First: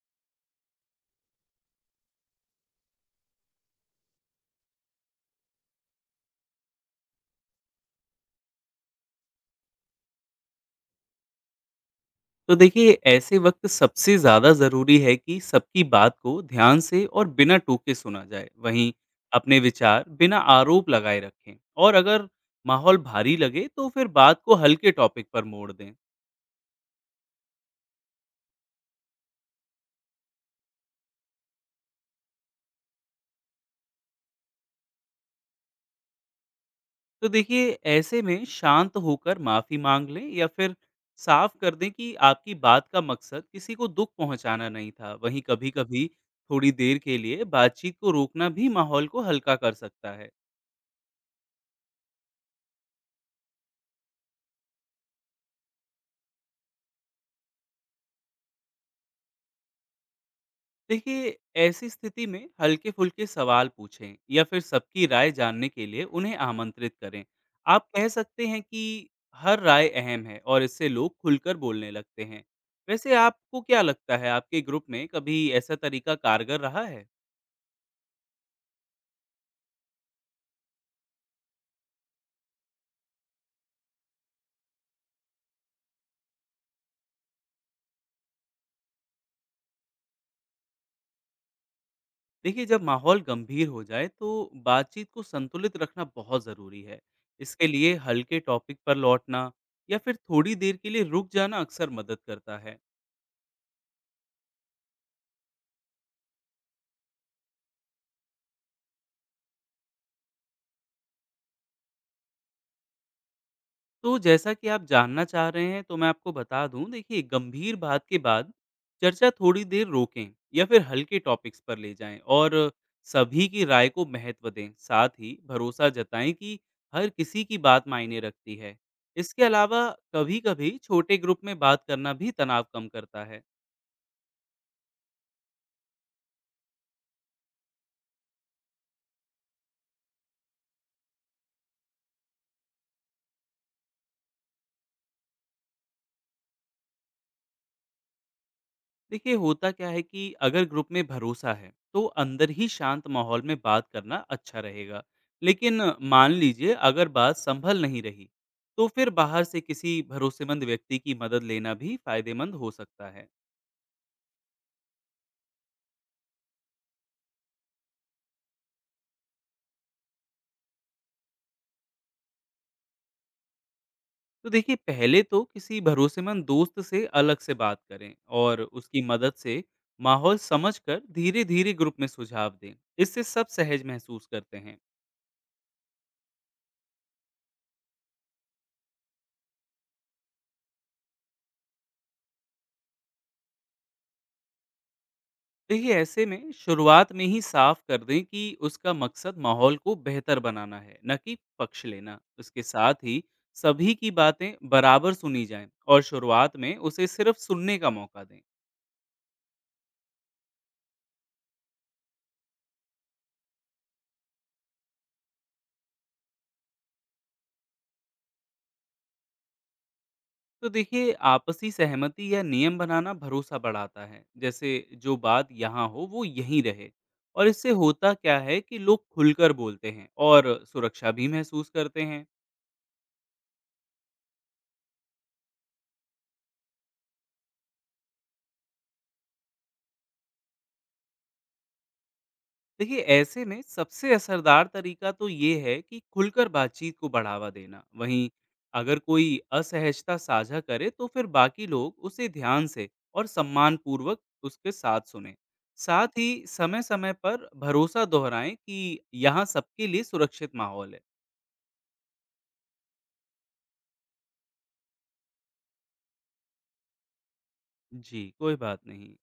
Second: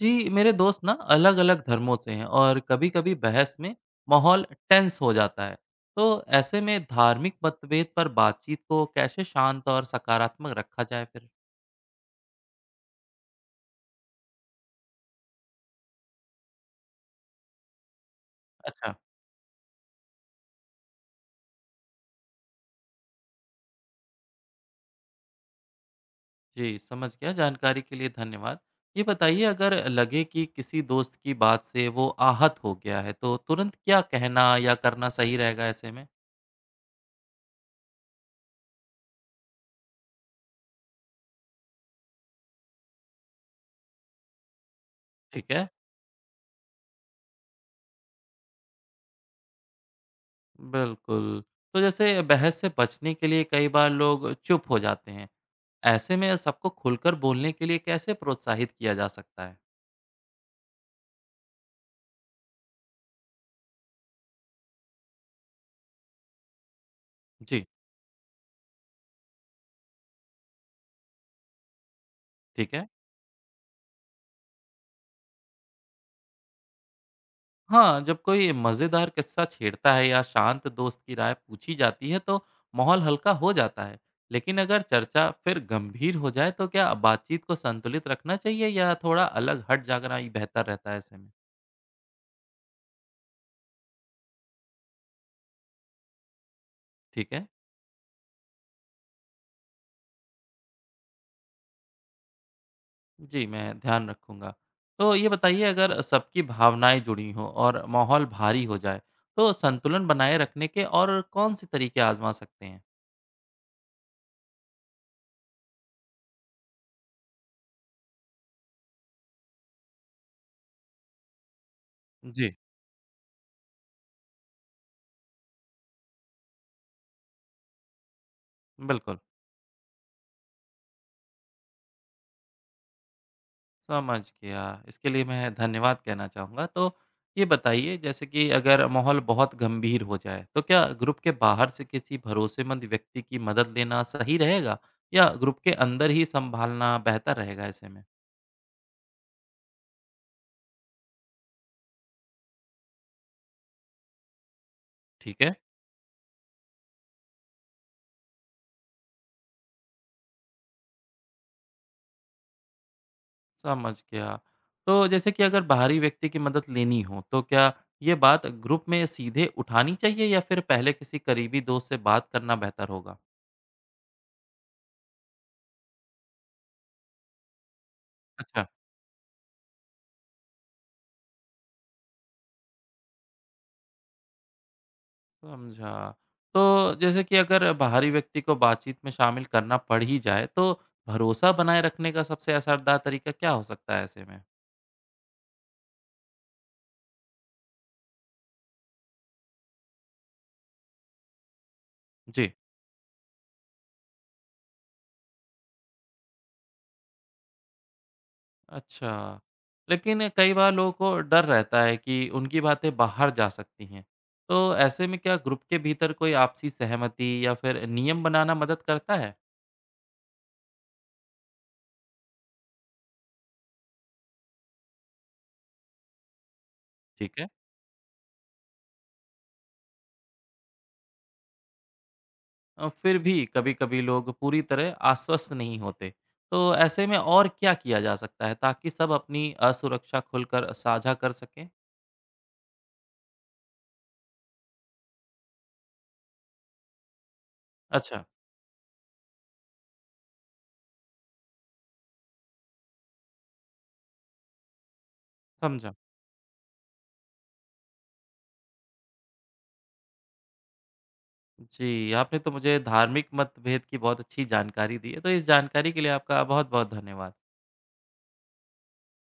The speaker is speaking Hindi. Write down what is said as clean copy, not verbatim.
जी, मेरे दोस्त ना अलग-अलग धर्मों से हैं और कभी-कभी बहस में माहौल टेंस हो जाता है। तो ऐसे में धार्मिक मतभेद पर बातचीत को कैसे शांत और सकारात्मक रखा जाए फिर? तो देखिए ऐसे वक्त सबसे ज़्यादा ज़रूरी है कि सबकी बात को ध्यान से और बिना टोके सुना जाए। वहीं अच्छा, अपने विचार बिना आरोप लगाए रखें, और अगर माहौल भारी लगे तो फिर बात को हल्के टॉपिक पर मोड़ दें। जी समझ गया। जानकारी के लिए धन्यवाद। ये बताइए अगर लगे कि किसी दोस्त की बात से वो आहत हो गया है, तो तुरंत क्या कहना या करना सही रहेगा ऐसे में? तो देखिए ऐसे में शांत होकर माफ़ी मांग लें या फिर साफ कर दें कि आपकी बात का मकसद किसी को दुख पहुंचाना नहीं था। वहीं ठीक है, कभी-कभी थोड़ी देर के लिए बातचीत को रोकना भी माहौल को हल्का कर सकता है। बिल्कुल। तो जैसे बहस से बचने के लिए कई बार लोग चुप हो जाते हैं। ऐसे में सबको खुलकर बोलने के लिए कैसे प्रोत्साहित किया जा सकता है? देखिए ऐसी स्थिति में हल्के फुल्के सवाल पूछें या फिर सबकी राय जानने के लिए उन्हें आमंत्रित करें। जी, आप कह सकते हैं कि हर राय अहम है, और इससे लोग खुलकर बोलने लगते हैं। ठीक है। वैसे आपको क्या लगता है, आपके ग्रुप में कभी ऐसा तरीका कारगर रहा है? हाँ, जब कोई मज़ेदार किस्सा छेड़ता है या शांत दोस्त की राय पूछी जाती है तो माहौल हल्का हो जाता है। लेकिन अगर चर्चा फिर गंभीर हो जाए तो क्या बातचीत को संतुलित रखना चाहिए या थोड़ा अलग हट जाना ही बेहतर रहता है ऐसे में? देखिए जब माहौल गंभीर हो जाए तो बातचीत को संतुलित रखना बहुत ज़रूरी है। ठीक है। इसके लिए हल्के टॉपिक पर लौटना या फिर थोड़ी देर के लिए रुक जाना अक्सर मदद करता है। जी, मैं ध्यान रखूँगा। तो ये बताइए अगर सबकी भावनाएँ जुड़ी हों और माहौल भारी हो जाए, तो संतुलन बनाए रखने के और कौन-से तरीके आज़मा सकते हैं? तो जैसा कि आप जानना चाह रहे हैं तो मैं आपको बता दूं, देखिए गंभीर बात के बाद चर्चा थोड़ी देर रोकें या फिर हल्के टॉपिक्स पर ले जाएं, जी। और सभी की राय को महत्व दें। साथ ही भरोसा जताएं कि हर किसी की बात मायने रखती है। बिल्कुल, इसके अलावा कभी-कभी छोटे ग्रुप में बात करना भी तनाव कम करता है। समझ गया। इसके लिए मैं धन्यवाद कहना चाहूँगा। तो ये बताइए जैसे कि अगर माहौल बहुत गंभीर हो जाए, तो क्या ग्रुप के बाहर से किसी भरोसेमंद व्यक्ति की मदद लेना सही रहेगा या ग्रुप के अंदर ही सँभालना बेहतर रहेगा ऐसे में? देखिए होता क्या है कि अगर ग्रुप में भरोसा है तो अंदर ही शांत माहौल में बात करना अच्छा रहेगा। ठीक है, लेकिन मान लीजिए अगर बात संभल नहीं रही तो फिर बाहर से किसी भरोसेमंद व्यक्ति की मदद लेना भी फायदेमंद हो सकता है। समझ गया। तो जैसे कि अगर बाहरी व्यक्ति की मदद लेनी हो, तो क्या ये बात ग्रुप में सीधे उठानी चाहिए या फिर पहले किसी करीबी दोस्त से बात करना बेहतर होगा? तो देखिए पहले तो किसी भरोसेमंद दोस्त से अलग से बात करें, और अच्छा। उसकी मदद से माहौल समझकर धीरे धीरे ग्रुप में सुझाव दें। इससे सब सहज महसूस करते हैं। समझा। तो जैसे कि अगर बाहरी व्यक्ति को बातचीत में शामिल करना पड़ ही जाए, तो भरोसा बनाए रखने का सबसे असरदार तरीका क्या हो सकता है ऐसे में? देखिए ऐसे में शुरुआत में ही साफ कर दें कि उसका मकसद माहौल को बेहतर बनाना है, न कि पक्ष लेना। जी। उसके साथ ही सभी की बातें बराबर सुनी जाएं और शुरुआत में उसे सिर्फ सुनने का मौका दें। अच्छा। लेकिन कई बार लोगों को डर रहता है कि उनकी बातें बाहर जा सकती हैं। तो ऐसे में क्या ग्रुप के भीतर कोई आपसी सहमति या फिर नियम बनाना मदद करता है? तो देखिए आपसी सहमति या नियम बनाना भरोसा बढ़ाता है। जैसे जो बात यहाँ हो वो यहीं रहे, ठीक और है। इससे होता क्या है कि लोग खुलकर बोलते हैं और सुरक्षा भी महसूस करते हैं। फिर भी कभी-कभी लोग पूरी तरह आश्वस्त नहीं होते। तो ऐसे में और क्या किया जा सकता है ताकि सब अपनी असुरक्षा खुलकर साझा कर सकें? देखिए ऐसे में सबसे असरदार तरीका तो ये है कि खुलकर बातचीत को बढ़ावा देना। अच्छा, वहीं अगर कोई असहजता साझा करे तो फिर बाकी लोग उसे ध्यान से और सम्मान पूर्वक उसके साथ सुने। समझा। साथ ही समय समय पर भरोसा दोहराएं कि यहाँ सबके लिए सुरक्षित माहौल है। जी, आपने तो मुझे धार्मिक मतभेद की बहुत अच्छी जानकारी दी है। तो इस जानकारी के लिए आपका बहुत-बहुत धन्यवाद। जी कोई बात नहीं।